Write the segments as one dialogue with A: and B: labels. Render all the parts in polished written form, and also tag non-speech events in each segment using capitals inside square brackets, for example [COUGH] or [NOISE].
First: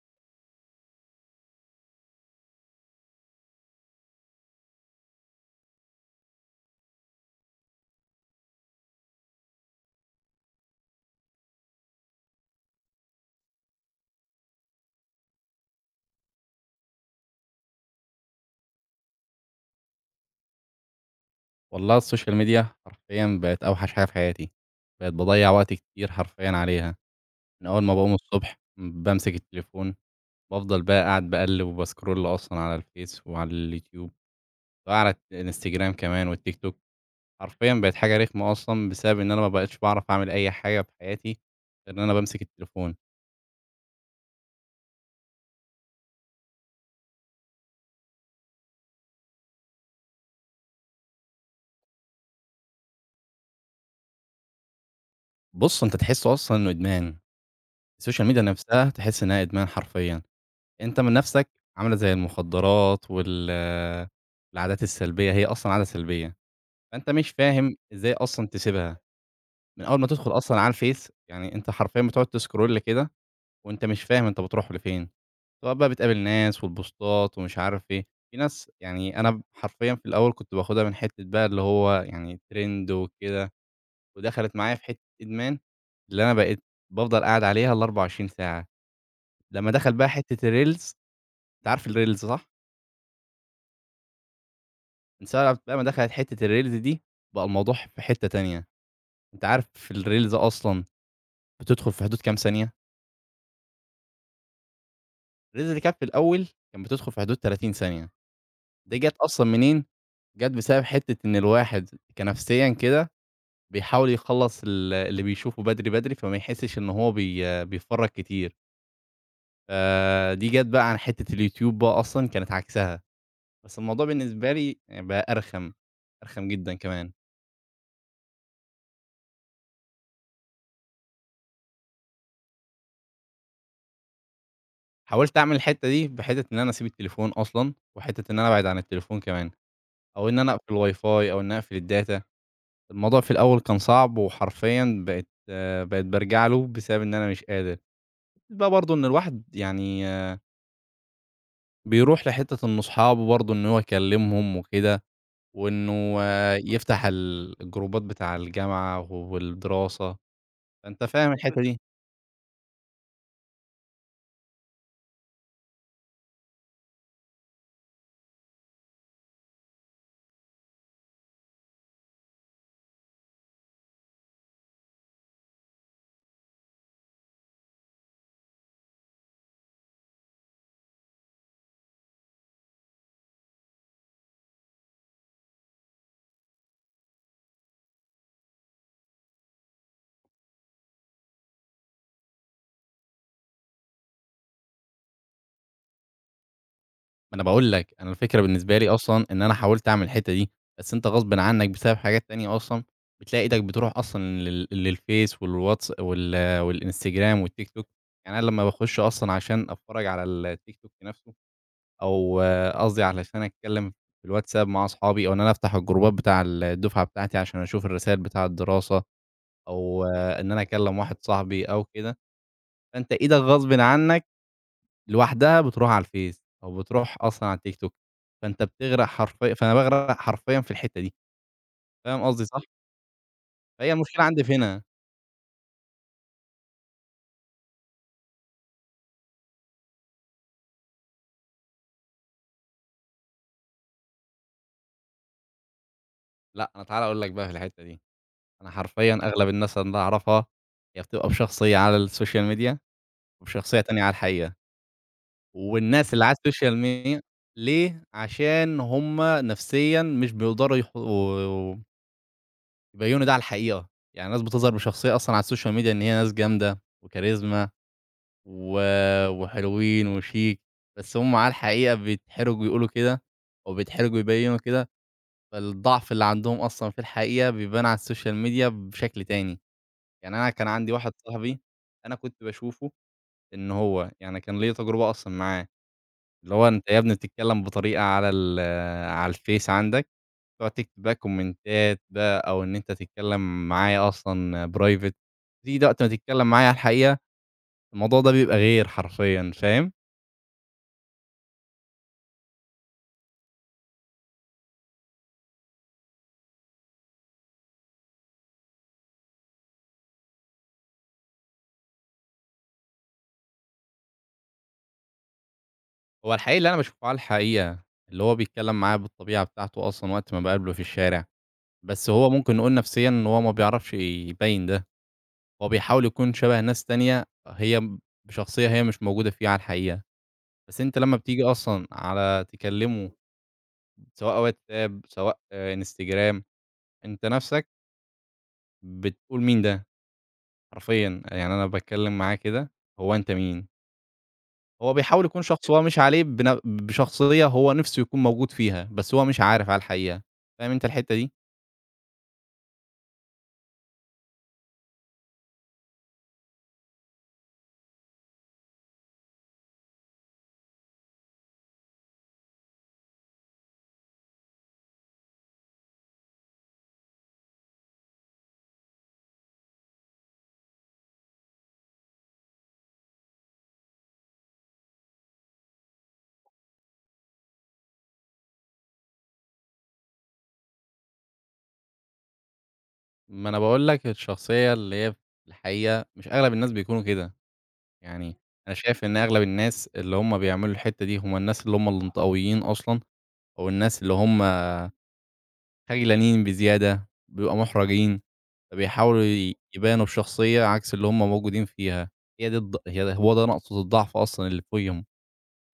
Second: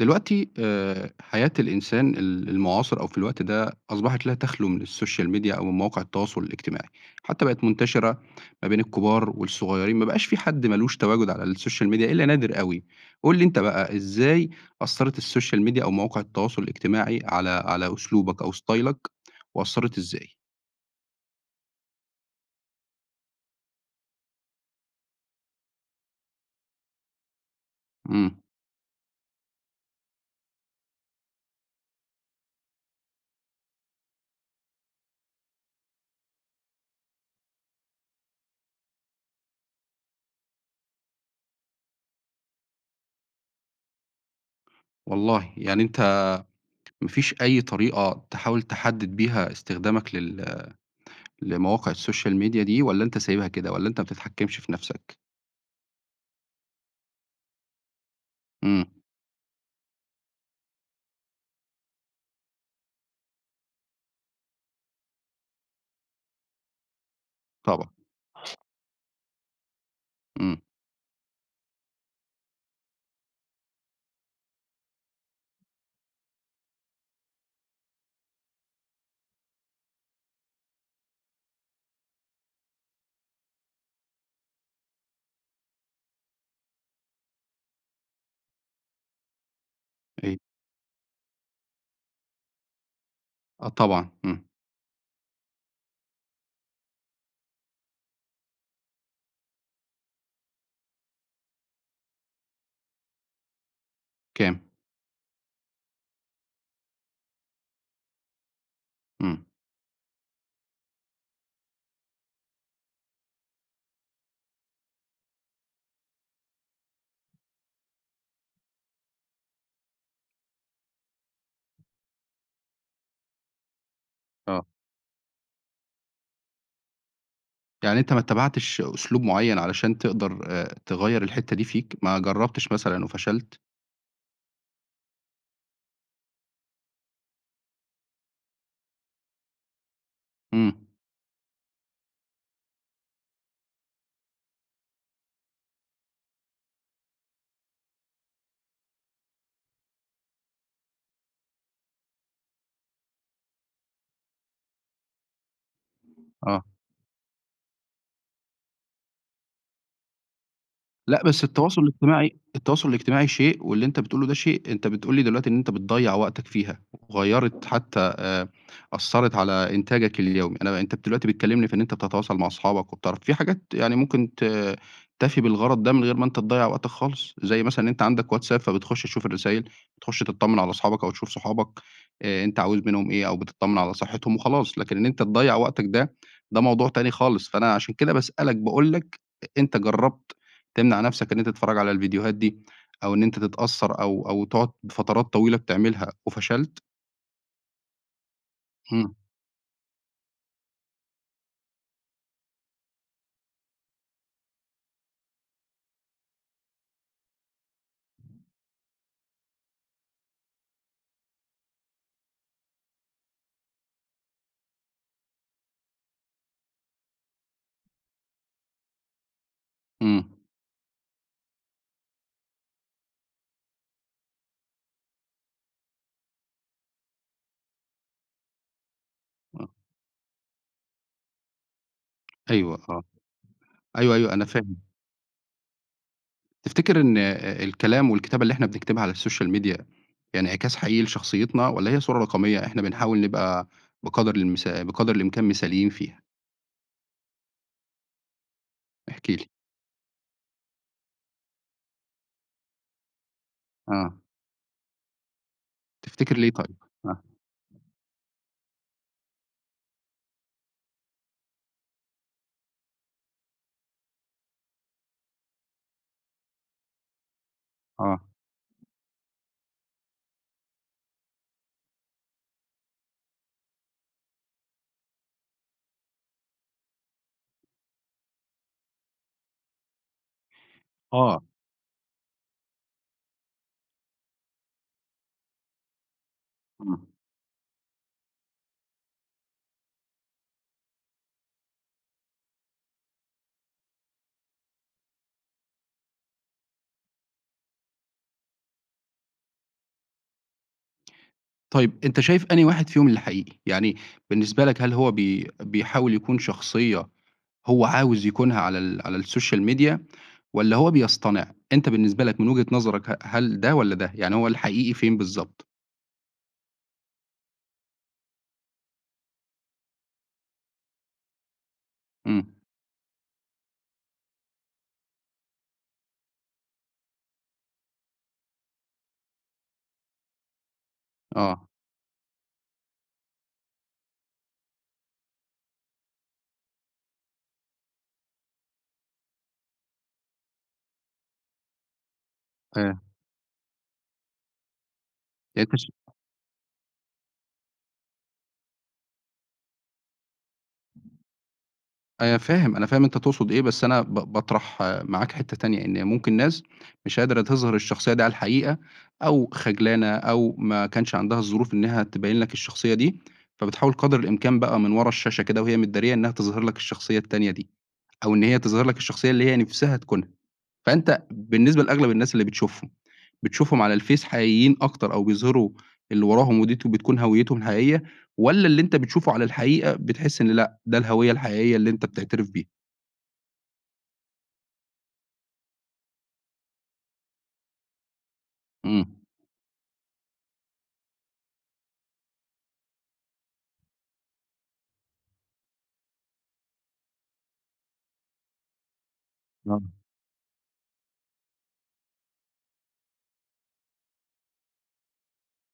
A: دلوقتي حياة الإنسان المعاصر أو في الوقت ده أصبحت لا تخلو من السوشيال ميديا أو من مواقع التواصل الاجتماعي، حتى بقت منتشرة ما بين الكبار والصغيرين، ما بقاش في حد ما لوش تواجد على السوشيال ميديا إلا نادر أوي. قُل لي أنت بقى إزاي أثّرت السوشيال ميديا أو مواقع التواصل الاجتماعي على أسلوبك أو ستايلك وأثّرت إزاي؟
B: والله السوشيال ميديا حرفيًا بقت أوحش حاجة في حياتي، بقيت باضيّع وقت كتير حرفيًا عليها، من أول ما باقوم
A: إمم،
B: الصبح بامسك التليفون، بافضل بقى قاعد باقلِّب وباسكرول أصلًا على الفيس وعلى اليوتيوب وعلى الإنستجرام كمان والتيك توك، حرفيًا بقت حاجة رخمة أصلًا بسبب إن أنا ما بقيتش باعرف أعمل أي حاجة في حياتي غير إن أنا بامسك التليفون.
A: والله يعني أنت ما فيش أي طريقة تحاول تحدد بيها استخدامك لمواقع السوشيال ميديا دي والّا أنت سايبها كده، والّا أنت ما بتتحكمش في نفسك؟
B: بُص، أنت تحسّه أصلًا إنه إدمان، السوشيال ميديا
A: إمم،
B: نفسها تحس إنها إدمان حرفيًا، أنت من نفسك عاملة زي المخدرات وال العادات السلبية، هي أصلًا عادة سلبية. فأنت مش فاهم
A: طبعًا،
B: إزاي أصلًا تسيبها، من أول ما تدخل أصلًا
A: إمم،
B: على الفيس، يعني أنت حرفيًا بتقعد تسكرول كده وأنت مش فاهم أنت بتروح لفين، سواء بقى بتقابل ناس والبوستات ومش عارف إيه، في ناس يعني أنا حرفيًا في الأول كنت باخدها من حتة بقى اللي هو يعني ترند وكده، ودخلت معايا في حتة إدمان، اللي أنا بقيت بافضل قاعد عليها ال24 ساعة، لمّا دخل بقى
A: أكيد،
B: حتة الريلز، أنت عارف الريلز صح؟
A: آه طبعًا، إمم،
B: من ساعة بقى ما دخلت حتة الريلز دي، بقى الموضوع في حتة تانية، أنت عارف الريلز أصلًا بتدخل في حدود كام ثانية؟
A: كام؟
B: ريلز اللي كانت في الأول كانت بتدخل في حدود 30 ثانية، دي جات
A: إمم،
B: أصلًا منين؟ جات بسبب حتّة إن الواحد كنفسيًا كده بيحاول يخلّص اللي بيشوفه بدري، بدري، فما يحسّش إن هو بيتفرّج كتير، فدي جات بقى عن حتّة اليوتيوب بقى أصلًا كانت عكسها، بس الموضوع بالنسبة
A: آه،
B: لي بقى أرخم، أرخم جدًا كمان.
A: يعني أنت ما اتّبعتش أسلوب معيّن علشان تقدر تغيّر الحتّة دي فيك، ما جرّبتش مثلًا وفشلت؟
B: حاولت أعمل الحتّة دي بحتّة إن أنا أسيب التليفون أصلًا، وحتّة إن أنا أبعد عن التليفون كمان، أو إن أنا
A: إمم،
B: أقفل الWiFi أو إن أنا أقفل الdata. الموضوع في الأول كان صعب وحرفيًا بقيت بارجع له بسبب إن أنا مش قادر. بقى برضه إن الواحد يعني آه، بيروح لحتّة إنه أصحابه برضه إن هو يكلمهم وكده، وإنه آه،
A: آه.
B: يفتح الجروبات بتاع الجامعة والدراسة، فأنت
A: لأ،
B: فاهم
A: بس
B: الحتّة [LAUGHS] دي.
A: التواصل الاجتماعي شيء، واللي أنت بتقوله ده شيء. أنت بتقول لي دلوقتي إن أنت بتضيّع وقتك فيها، وغيّرت حتى أثّرت على إنتاجك اليومي. أنت دلوقتي بتكلمني في إن أنت بتتواصل مع أصحابك وبتعرف في حاجات يعني ممكن تفي بالغرض ده من غير ما أنت تضيّع وقتك خالص، زي مثلًا إن أنت عندك واتساب فبتخش تشوف الرسايل، بتخش تطمن على أصحابك أو تشوف صحابك أنت عاوز منهم إيه، أو بتطمن على صحتهم وخلاص، لكن إن أنت تضيّع وقتك ده، ده موضوع تاني خالص. فأنا عشان كده باسألك باقول لك أنت جرّبت تمنع نَفْسك إن أنت تتفرّج على الفيديوهات دي، أو إن أنت تتأثّر أو تقعد فترات طويلة بتعملها وفشلت؟
B: ما أنا باقول لك، أنا الفكرة بالنسبة لي
A: إمم،
B: أصلًا إن أنا حاولت أعمل الحتّة دي، بس أنت غصبٍ عنّك بسبب حاجات تانية أصلًا، بتلاقي إيدك بتروح أصلًا للفيس والواتس والإنستجرام والتيك توك، يعني أنا لمّا باخُش أصلًا عشان أتفرّج على التيك توك نَفْسه أو آه، قصدي علشان أتكلّم في الواتساب مع أصحابي أو إن أنا أفتح الجروبات بتاع الدُفعة بتاعتي عشان أشوف الرسايل بتاع الدراسة أو
A: إمم،
B: آه، إن أنا أكلّم واحد صاحبي أو كده، فأنت إيدك غصبٍ عنّك لوحدها بتروح على الفيس، أو بتروح أصلًا على التيك توك، فأنت بتغرق حرفيًا
A: آه،
B: فأنا باغرق حرفيًا في الحتّة دي، فاهم قصدي صح؟
A: أيوه، آه،
B: فهي
A: أيوه،
B: المشكلة
A: أيوه،
B: عندي
A: أنا
B: في هنا.
A: فاهم. تفتكر إن الكلام والكتابة اللي إحنا بنكتبها على الSocial media يعني انعكاس حقيقي لشخصيتنا والّا هي صورة رقمية إحنا بنحاول نبقى بقدر الإمكان مثاليين فيها؟
B: لأ أنا تعالَ أقول لك بقى في الحتّة دي، أنا حرفيًا
A: احكِ لي.
B: أغلب الناس اللي أنا أعرفها هي بتبقى بشخصية على السوشيال ميديا، وبشخصية تانية على
A: آه،
B: الحقيقة، والناس اللي على
A: تفتكر ليه
B: السوشيال
A: طيب؟
B: ميديا
A: آه،
B: ليه؟ عشان هُم نفسيًا مش بيقدروا يبيّنوا ده على الحقيقة، يعني الناس بتظهر بشخصية أصلًا على السوشيال ميديا إن هي ناس جامدة وكاريزما
A: آه،
B: و وحلوين وشيك، بس هُم على الحقيقة بيتحرجوا يقولوا كده، أو بيتحرجوا يبيّنوا كده، فالضعف اللي عندهم أصلًا في الحقيقة بيبان على الSocial media بشكل تاني، يعني أنا كان عندي واحد
A: آه،
B: صاحبي أنا كنت باشوفه إن هو يعني كان ليّا تجربة أصلًا معاه، اللي هو أنت يا
A: إمم.
B: ابني بتتكلم بطريقة على على الفيس عندك، تقعد تكتب بقى كومنتات بقى أو إن أنت تتكلم معايا أصلًا private، تيجي ده وقت ما تتكلم معايا على الحقيقة، الموضوع ده بيبقى غير حرفيًا، فاهم؟
A: طيب أنت شايف أنهي واحد فيهم اللي حقيقي؟ يعني بالنسبة لك هل هو بيحاول يكون شخصية هو عاوز يكونها على على السوشيال ميديا والّا هو بيصطنع؟ أنت بالنسبة لك من وجهة نظرك هل ده والّا ده؟ يعني هو الحقيقي فين بالضبط؟
B: هو الحقيقي اللي أنا باشوفه على الحقيقة، اللي هو بيتكلّم معايا بالطبيعة بتاعته أصلًا وقت ما باقابله في الشارع، بس هو
A: إمم،
B: ممكن نقول نفسيًا إن هو ما بيعرفش يبيّن ده، هو بيحاول يكون شبه ناس تانية هي م بشخصية هي مش موجودة فيه على الحقيقة، بس أنت لمّا بتيجي
A: آه،
B: أصلًا على تكلّمه سواء واتساب سواء آه، إنستجرام، أنت نَفْسك بتقول مين ده؟ حرفيًا، يعني أنا باتكلّم معاه كده،
A: فاهم.
B: هو أنت مين؟ هو بيحاول يكون
A: يعني
B: شخص
A: أنت
B: هو
A: ش
B: مش عليه بن بشخصية هو نِفْسه يكون موجود فيها، بس هو مش عارف على الحقيقة، فاهم أنت الحتّة دي؟
A: أنا فاهم، أنا فاهم أنت تقصد إيه، بس أنا باطرح معاك حتّة تانية، إن ممكن ناس مش قادرة تظهر الشخصية دي على الحقيقة أو خجلانة أو ما كانش عندها الظروف إنها تبيّن لك الشخصية دي، فبتحاول قدر الإمكان بقى من ورا الشاشة كده وهي متدارية إنها تظهر لك الشخصية التانية دي، أو إن هي تظهر لك الشخصية اللي هي نِفْسها تكونها. فأنت بالنسبة لأغلب الناس اللي بتشوفهم، بتشوفهم على الفيس حقيقيين أكتر أو بيظهروا اللي وراهم ودي بتكون هويتهم الحقيقية، والّا اللي أنت بتشوفه على الحقيقة بتحس إن لأ، ده الهوية الحقيقية اللي أنت بتعترف بيها؟
B: ما أنا باقول لك الشخصية اللي هي في الحقيقة مش أغلب الناس بيكونوا كده، يعني أنا شايف
A: إمم.
B: إن أغلب الناس اللي هم بيعملوا الحتّة دي هم الناس اللي هم الانطوائيين أصلًا، أو الناس اللي هم خجلانين بزيادة، بيبقوا محرجين، فبيحاولوا
A: آه.
B: يبانوا بشخصية عكس اللي هم موجودين فيها، هي دي الض هي ده هو ده نقطة الضعف أصلًا اللي فيهم،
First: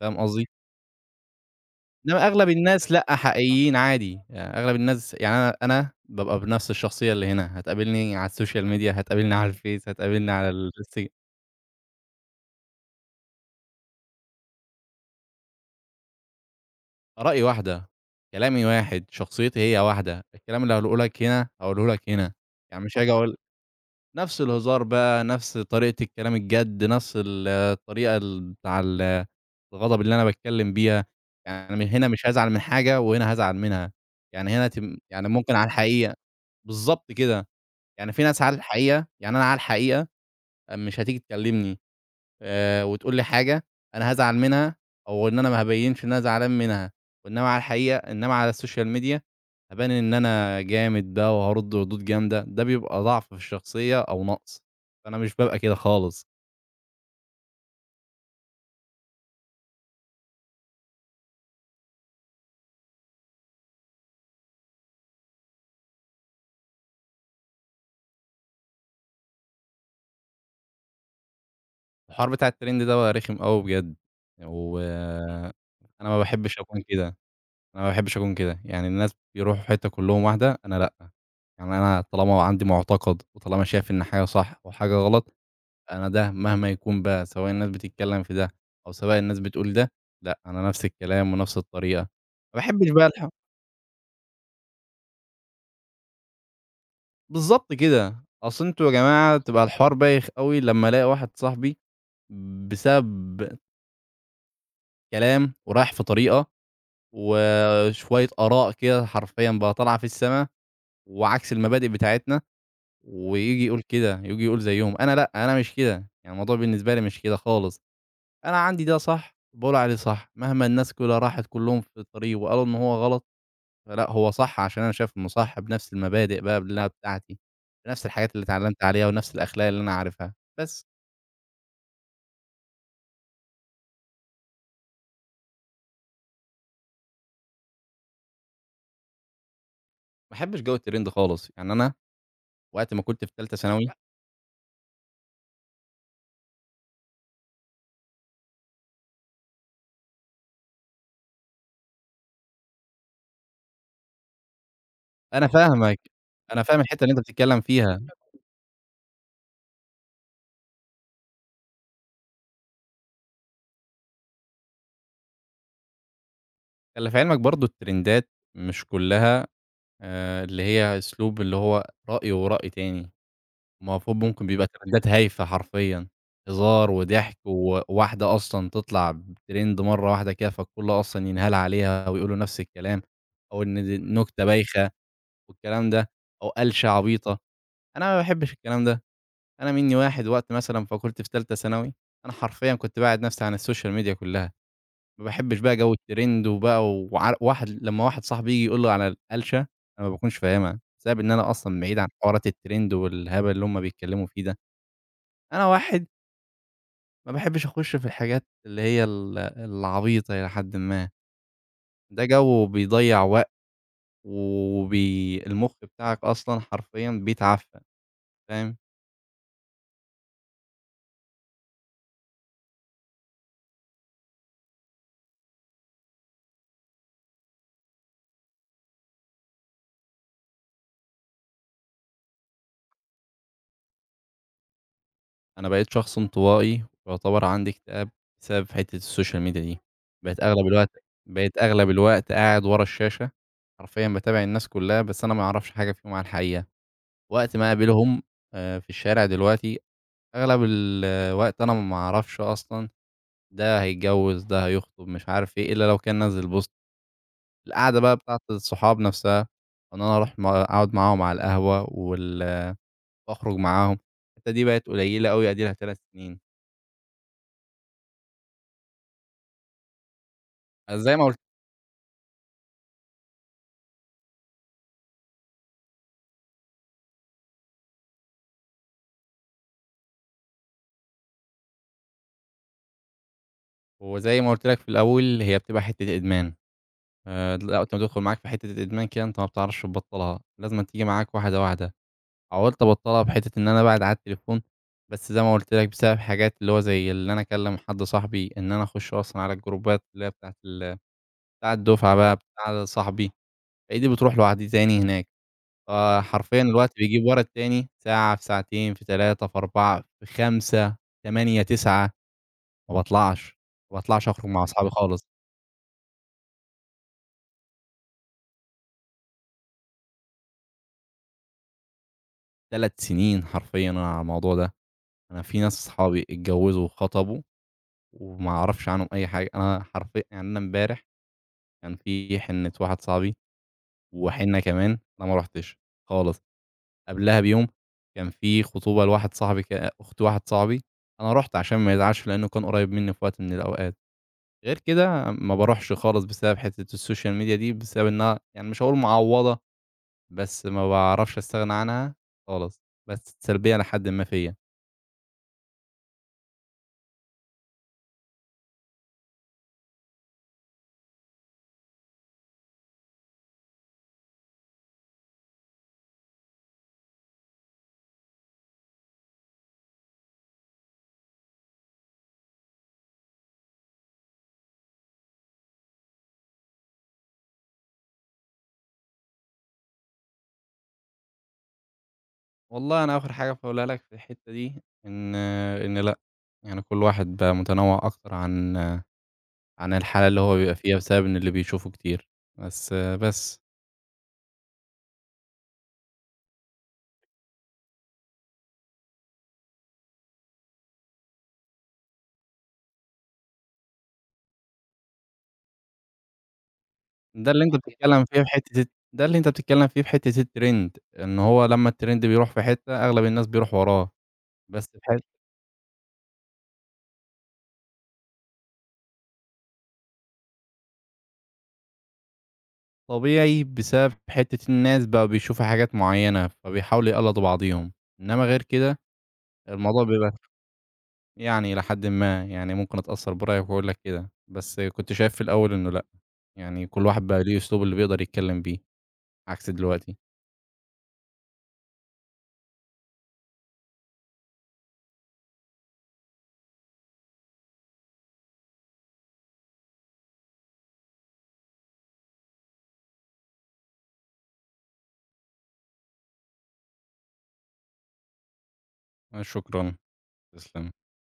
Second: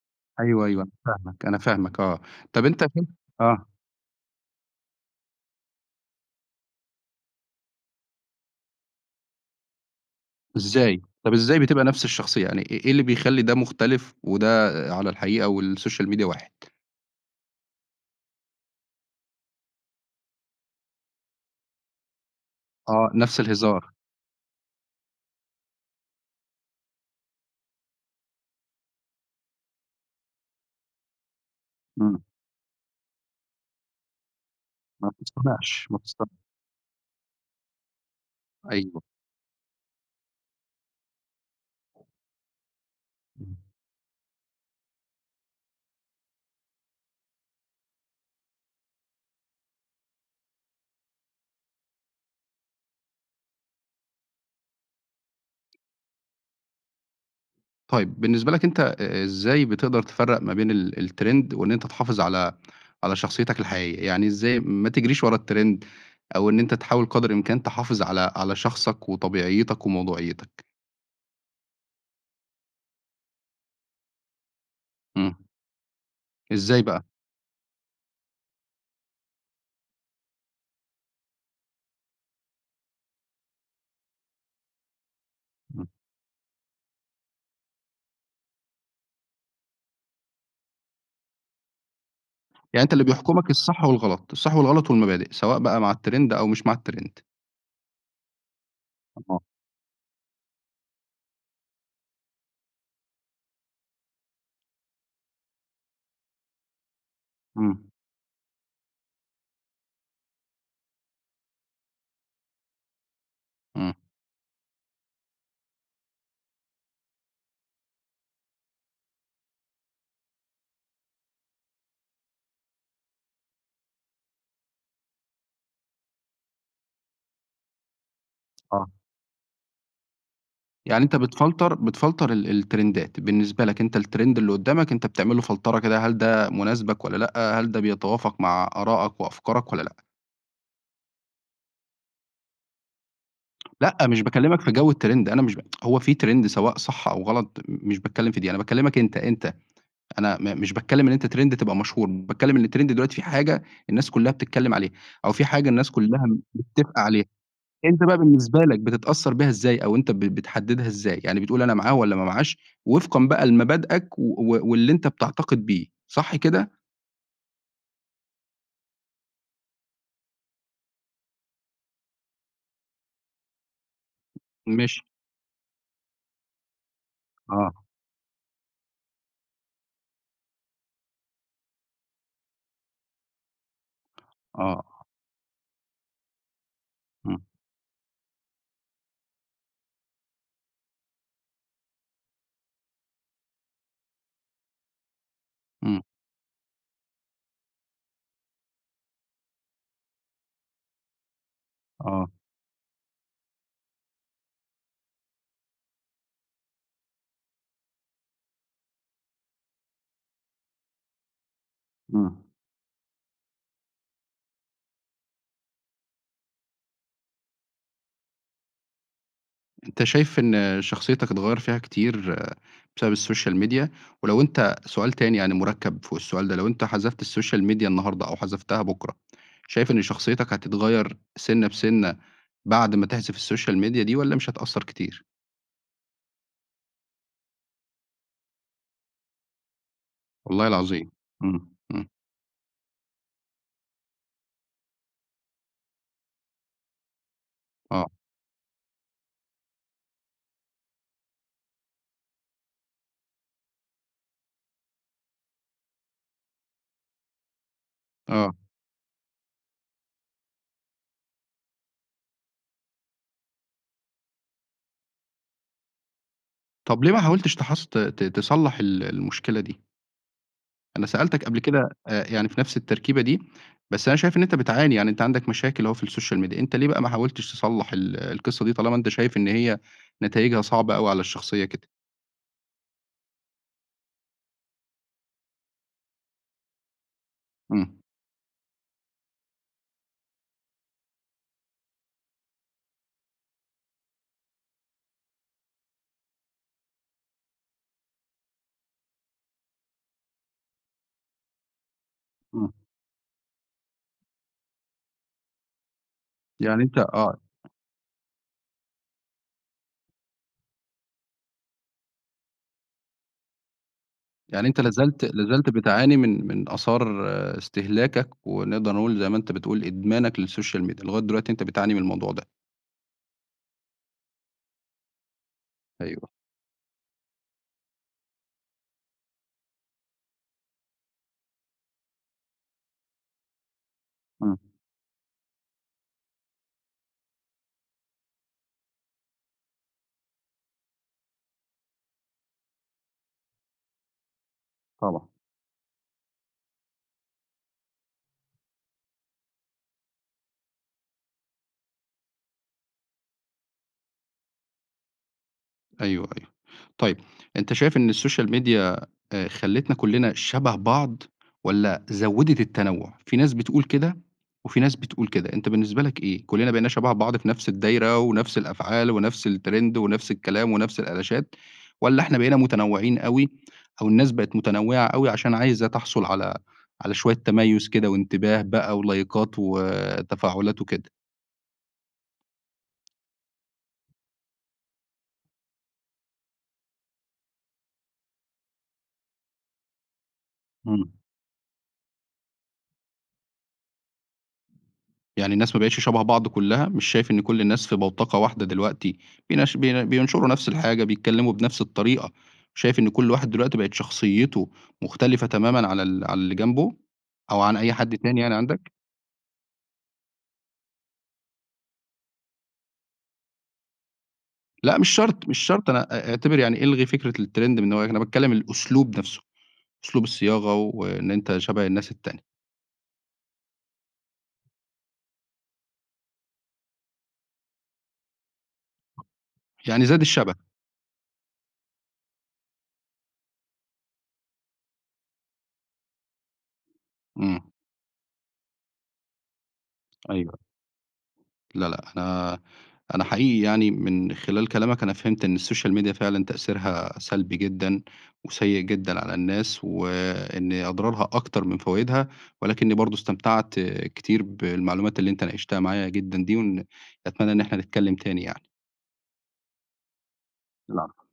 B: فاهم قصدي؟
A: أيوه، أيوه، أنا فاهمك آه.
B: إنما أغلب
A: طب أنت
B: الناس
A: شايف
B: لأ،
A: آه،
B: حقيقيين عادي، يعني أغلب الناس يعني أنا بابقى بنفس الشخصية اللي هنا، هتقابلني على السوشيال ميديا، هتقابلني على الفيس، هتقابلني على
A: إزاي؟
B: الإنس
A: طب إزاي بتبقى نفس الشخصية؟ يعني إيه اللي بيخلّي ده مختلف وده على الحقيقة والسوشيال ميديا واحد؟
B: آرائي واحدة، كلامي واحد، شخصيتي هي واحدة، الكلام اللي هاقوله لك هنا، هاقوله لك هنا، يعني مش هاجي
A: آه،
B: أقول
A: نفس الهزار.
B: نفس الهزار بقى، نفس طريقة الكلام الجَد، نفس الطريقة ال بتاع ال الغضب اللي أنا باتكلم بيها، يعني من هنا
A: إمم،
B: مش هازعل من حاجة وهنا هازعل منها، يعني هنا تم
A: ما
B: يعني ممكن على
A: بتستناش، ما
B: الحقيقة
A: بتست
B: بالضبط كده. يعني في ناس على
A: أيوه.
B: الحقيقة يعني أنا على الحقيقة مش هتيجي تكلمني وتقول لي حاجة أنا هازعل منها أو إن أنا ما هابيّنش إن أنا زعلان منها، وإنما على الحقيقة إنما على السوشيال ميديا هابان إن أنا جامد ده وهارُد ردود جامدة، ده بيبقى ضعف في الشخصية أو نقص، فأنا مش بابقى كده خالص.
A: طيب بالنسبة لك أنت إزاي بتقدر تفرّق ما بين الtrend وإن أنت تحافظ على شخصيتك الحقيقية؟ يعني إزاي ما تجريش ورا الtrend أو إن أنت تحاول قدر الإمكان تحافظ على شخصك وطبيعيتك وموضوعيتك؟
B: الحوار بتاع الtrend ده بقى رخم أوي بجد، و
A: إمم.
B: أنا ما باحبش أكون
A: إزاي بقى؟
B: كده. أنا ما باحبش أكون كده، يعني الناس بيروحوا في حتّة كلّهم واحدة، أنا لأ، يعني أنا طالما عندي معتقد وطالما شايف إن حاجة صح وحاجة غلط،
A: إمم.
B: أنا ده مهما يكون بقى سواء الناس بتتكلّم في ده أو سواء الناس بتقول ده، لأ، أنا نفس الكلام ونفس الطريقة، ما
A: يعني
B: باحبش
A: أنت اللي
B: بقى
A: بيحكمك الصح والغلط، والمبادئ، سواء بقى مع الtrend أو مش مع الtrend.
B: بالضبط كده، أصل أنتم يا جماعة
A: آه.
B: تبقى الحوار بايخ أوي لمّا ألاقي واحد صاحبي بسبب كلام ورايح في طريقة
A: إمم.
B: وشوية آراء كده حرفيًا بقى طالعة في السما وعكس المبادئ بتاعتنا وييجي يقول
A: إمم.
B: كده، ييجي يقول زيّهم، أنا لأ، أنا مش كده، يعني الموضوع بالنسبة لي مش كده خالص، أنا عندي ده صح، باقول عليه صح، مهما الناس كلها راحت كلّهم في الطريق وقالوا إن هو غلط، فلأ هو صح عشان أنا شايف إنه صح بنفس المبادئ بقى اللي أنا بتاعتي، بنفس الحاجات اللي اتعلّمت
A: آه.
B: عليها ونفس الأخلاق اللي أنا عارفها، بس.
A: يعني أنت بتفلتر الترندات. بالنسبة لك أنت الترند اللي قدّامك أنت بتعمل له فلترة كده، هل ده مناسبك والّا لأ، هل ده بيتوافق مع آرائك وأفكارك والّا لأ؟
B: ما باحبش جو الترند خالص، يعني أنا وقت ما كنت في تالتة ثانوي
A: لأ، مش باكلمك في جو الترند. أنا مش ب هو في ترند سواء صح أو غلط مش باتكلم في دي، أنا باكلمك أنت. أنت أنا م مش باتكلم إن أنت ترند تبقى مشهور، باتكلم إن الترند دلوقتي في حاجة الناس كلّها بتتكلم عليها، أو في
B: أنا
A: حاجة الناس
B: فاهمك،
A: كلّها
B: أنا فاهم
A: متفقة
B: الحتّة اللي أنت
A: عليها.
B: بتتكلّم فيها،
A: أنت بقى بالنسبة لك بتتأثّر بيها إزاي أو أنت بتحدّدها إزاي؟ يعني بتقول أنا معاه والّا ما معاش وفقًا بقى لمبادئك و واللي أنت بتعتقد بيه، صح كده؟
B: خلّي في علمك برضه الترندات مش كلّها اللي هي أسلوب اللي هو رأي ورأي تاني. ما هو فوق ممكن بيبقى
A: ماشي.
B: ترندات هايفة حرفيًا، هزار وضحك
A: آه،
B: وواحدة أصلًا تطلع بترند مرة واحدة كده، فالكل أصلًا ينهال عليها ويقولوا نفس الكلام، أو إن دي نكتة
A: آه.
B: بايخة والكلام ده، أو قلشة عبيطة،
A: إمم،
B: أنا ما باحبش الكلام ده، أنا مني واحد وقت مثلًا فكنت في تالتة ثانوي، أنا حرفيًا كنت باعِد نفسي عن السوشيال ميديا كلها، ما باحبش بقى جو
A: إمم،
B: الترند وبقى وع واحد لمّا واحد صاحبي ييجي يقول لي على القلشة، أنا ما باكونش فاهمها، بسبب إن أنا أصلًا بعيد عن
A: آه،
B: حوارات الترند والهبل اللي هُم بيتكلموا فيه ده. أنا واحد ما باحبش أخُش في الحاجات اللي هي العبيطة إلى حدٍ ما، ده
A: إمم.
B: جو بيضيّع وقت المُخ بتاعك أصلًا حرفيًا بيتعفن، فاهم؟
A: أنت شايف إن شخصيتك اتغيّر فيها كتير بسبب السوشيال ميديا، ولو أنت سؤال تاني يعني مُركّب فوق السؤال ده، لو أنت حذفت السوشيال ميديا النهارده أو حذفتها بُكرة، شايف إن شخصيتك هتتغيّر سِنّة بسِنّة بعد ما تحذف السوشيال ميديا دي والّا مش هتأثّر كتير؟
B: أنا بقيت شخص انطوائي ويُعتبر عندي اكتئاب بسبب حتّة السوشيال ميديا دي، بقيت أغلب
A: والله
B: الوقت
A: العظيم.
B: بقيت
A: إمم،
B: أغلب
A: إمم،
B: الوقت قاعد ورا الشاشة، حرفيًا باتابع الناس كُلّها بس أنا ما أعرفش حاجة فيهم على الحقيقة، وقت ما
A: آه،
B: أقابلهم في الشارع دلوقتي أغلب الوقت أنا ما أعرفش أصلًا ده هيتجوّز، ده هيخطب، مش عارف إيه، إلا لو كان نزّل بوست. القعدة بقى بتاعة
A: آه.
B: الصحاب نفسها، إن أنا أروح أقعد معاهم على القهوة وأخرج معاهم، الحتّة دي بقت قليّلة أوي، أدي لها 3 سنين.
A: طَب ليه ما حاولتش تحص ت ت تصلّح المشكلة دي؟
B: آه،
A: أنا
B: زي ما قلت
A: سألتك قبل كده يعني في نفس التركيبة دي، بس أنا شايف إن أنت بتعاني، يعني أنت عندك مشاكل أهو في السوشيال ميديا، أنت ليه بقى ما حاولتش تصلّح القصة دي طالما أنت شايف إن هي نتايجها صعبة أوي على الشخصية كده؟
B: وزي ما قلت لك في الأول، هي بتبقى حتّة إدمان. ل وقت
A: إمم،
B: ما تدخل معاك في حتّة الإدمان كده، أنت ما بتعرفش تبطّلها، لازمًا تيجي معاك واحدة، واحدة. حاولت أبطّلها بحتّة إن أنا أبعد على التليفون، بس زي ما قلت لك بسبب حاجات اللي هو زي اللي أنا أكلّم حد صاحبي، إن أنا أخش أصلًا على الجروبات اللي هي بتاع الدفعة بقى،
A: إمم.
B: بتاع صاحبي، ألاقي دي بتروح لوحدي تاني هناك، فحرفيًا
A: يعني
B: الوقت
A: أنت
B: بيجيب
A: آه،
B: ورا التاني، ساعة، في ساعتين، في 3، في 4، في 5، 8، 9، ما باطلعش، ما باطلعش أخرج مع
A: يعني أنت لا
B: أصحابي
A: زلت
B: خالص،
A: لا زلت بتعاني من آثار استهلاكك ونقدر نقول زي ما أنت بتقول إدمانك للسوشيال ميديا. لغاية دلوقتي أنت بتعاني من الموضوع ده.
B: 3 سنين حرفيًا أنا على الموضوع ده، أنا في ناس صحابي
A: أيوه،
B: اتجوّزوا وخطبوا وما أعرفش عنهم أي حاجة، أنا حرفيًا يعني أنا امبارح كان في حنة واحد صاحبي
A: إمم،
B: وحنة كمان، أنا ما رُحتش خالص. قبلها بيوم كان في خطوبة لواحد صاحبي أخت واحد صاحبي، أنا رُحت عشان ما يزعلش لإنه كان قريب منّي في وقت من الأوقات، غير
A: طبعًا.
B: كده ما باروحش خالص بسبب حتّة السوشيال ميديا دي، بسبب إنها يعني مش هاقول معوّضة، بس ما باعرفش أستغنى عنها خالص، بس سلبية لحدٍ ما فيّا.
A: أيوه، أيوه. طيب أنت شايف إن السوشيال ميديا خلّتنا كُلّنا شَبه بعض والّا زوّدت التنوُّع؟ في ناس بتقول كده وفي ناس بتقول كده، أنت بالنسبة لك إيه؟ كُلّنا بقينا شَبه بعض في نفس الدايرة ونفس الأفعال ونفس الtrend ونفس الكلام ونفس الألاشات، والّا إحنا بقينا متنوّعين أوي أو الناس بقت متنوّعة أوي عشان عايزة تحصُل على على شوية تميُّز كده وانتباه بقى ولايكات وتفاعلات وكده؟
B: والله أنا آخر حاجة باقولها لك في الحتّة دي إن إن لأ، يعني كل واحد بقى متنوّع أكتر عن عن الحالة اللي هو بيبقى فيها
A: إمم.
B: بسبب إن اللي بيشوفه كتير، بس بس.
A: يعني الناس ما بقتش شبه بعض كلّها، مش شايف إن كل الناس في بوتقة واحدة دلوقتي، بينشروا نفس الحاجة، بيتكلموا بنفس الطريقة، شايف إن كل واحد دلوقتي بقت شخصيته مختلفة تمامًا على على اللي جنبه،
B: ده
A: أو
B: اللي أنت
A: عن
B: أعتقد.
A: أي حد
B: بتتكلّم فيه
A: تاني
B: في
A: يعني
B: حتّة الت
A: عندك؟
B: ده اللي أنت بتتكلّم فيه في حتّة الtrend، إن هو لمّا الtrend بيروح في حتّة أغلب الناس بيروح وراه، بس
A: لأ
B: في
A: مش
B: حت
A: شرط، مش شرط أنا اعتبر يعني إلغي فكرة الtrend من هواك، أنا باتكلم الأسلوب نفسه، أسلوب الصياغة وإن أنت شبه الناس التانية،
B: طبيعي بسبب حتّة الناس بقوا بيشوفوا حاجات معيّنة، فبيحاولوا يقلّدوا بعضيهم، إنّما غير كده الموضوع
A: يعني زاد
B: بيبقى
A: الشبه.
B: يعني إلى حدٍ ما، يعني ممكن أتأثّر برأيك وأقول لك كده، بس كنت شايف في الأول إنه لأ، يعني كل واحد بقى ليه
A: إمم،
B: أسلوبه اللي بيقدر يتكلّم بيه، عكس دلوقتي.
A: أيوه. لا، لأ، أنا حقيقي يعني من خلال كلامك أنا فهمت إن السوشيال ميديا فعلًا تأثيرها سلبي جدًا وسيء جدًا على الناس، وإن أضرارها أكتر من فوايدها، ولكني برضه استمتعت كتير بالمعلومات اللي أنت ناقشتها معايا جدًا دي، وإن أتمنى إن إحنا نتكلم تاني يعني.
B: آه، شكرًا، تسلم.
A: العفو.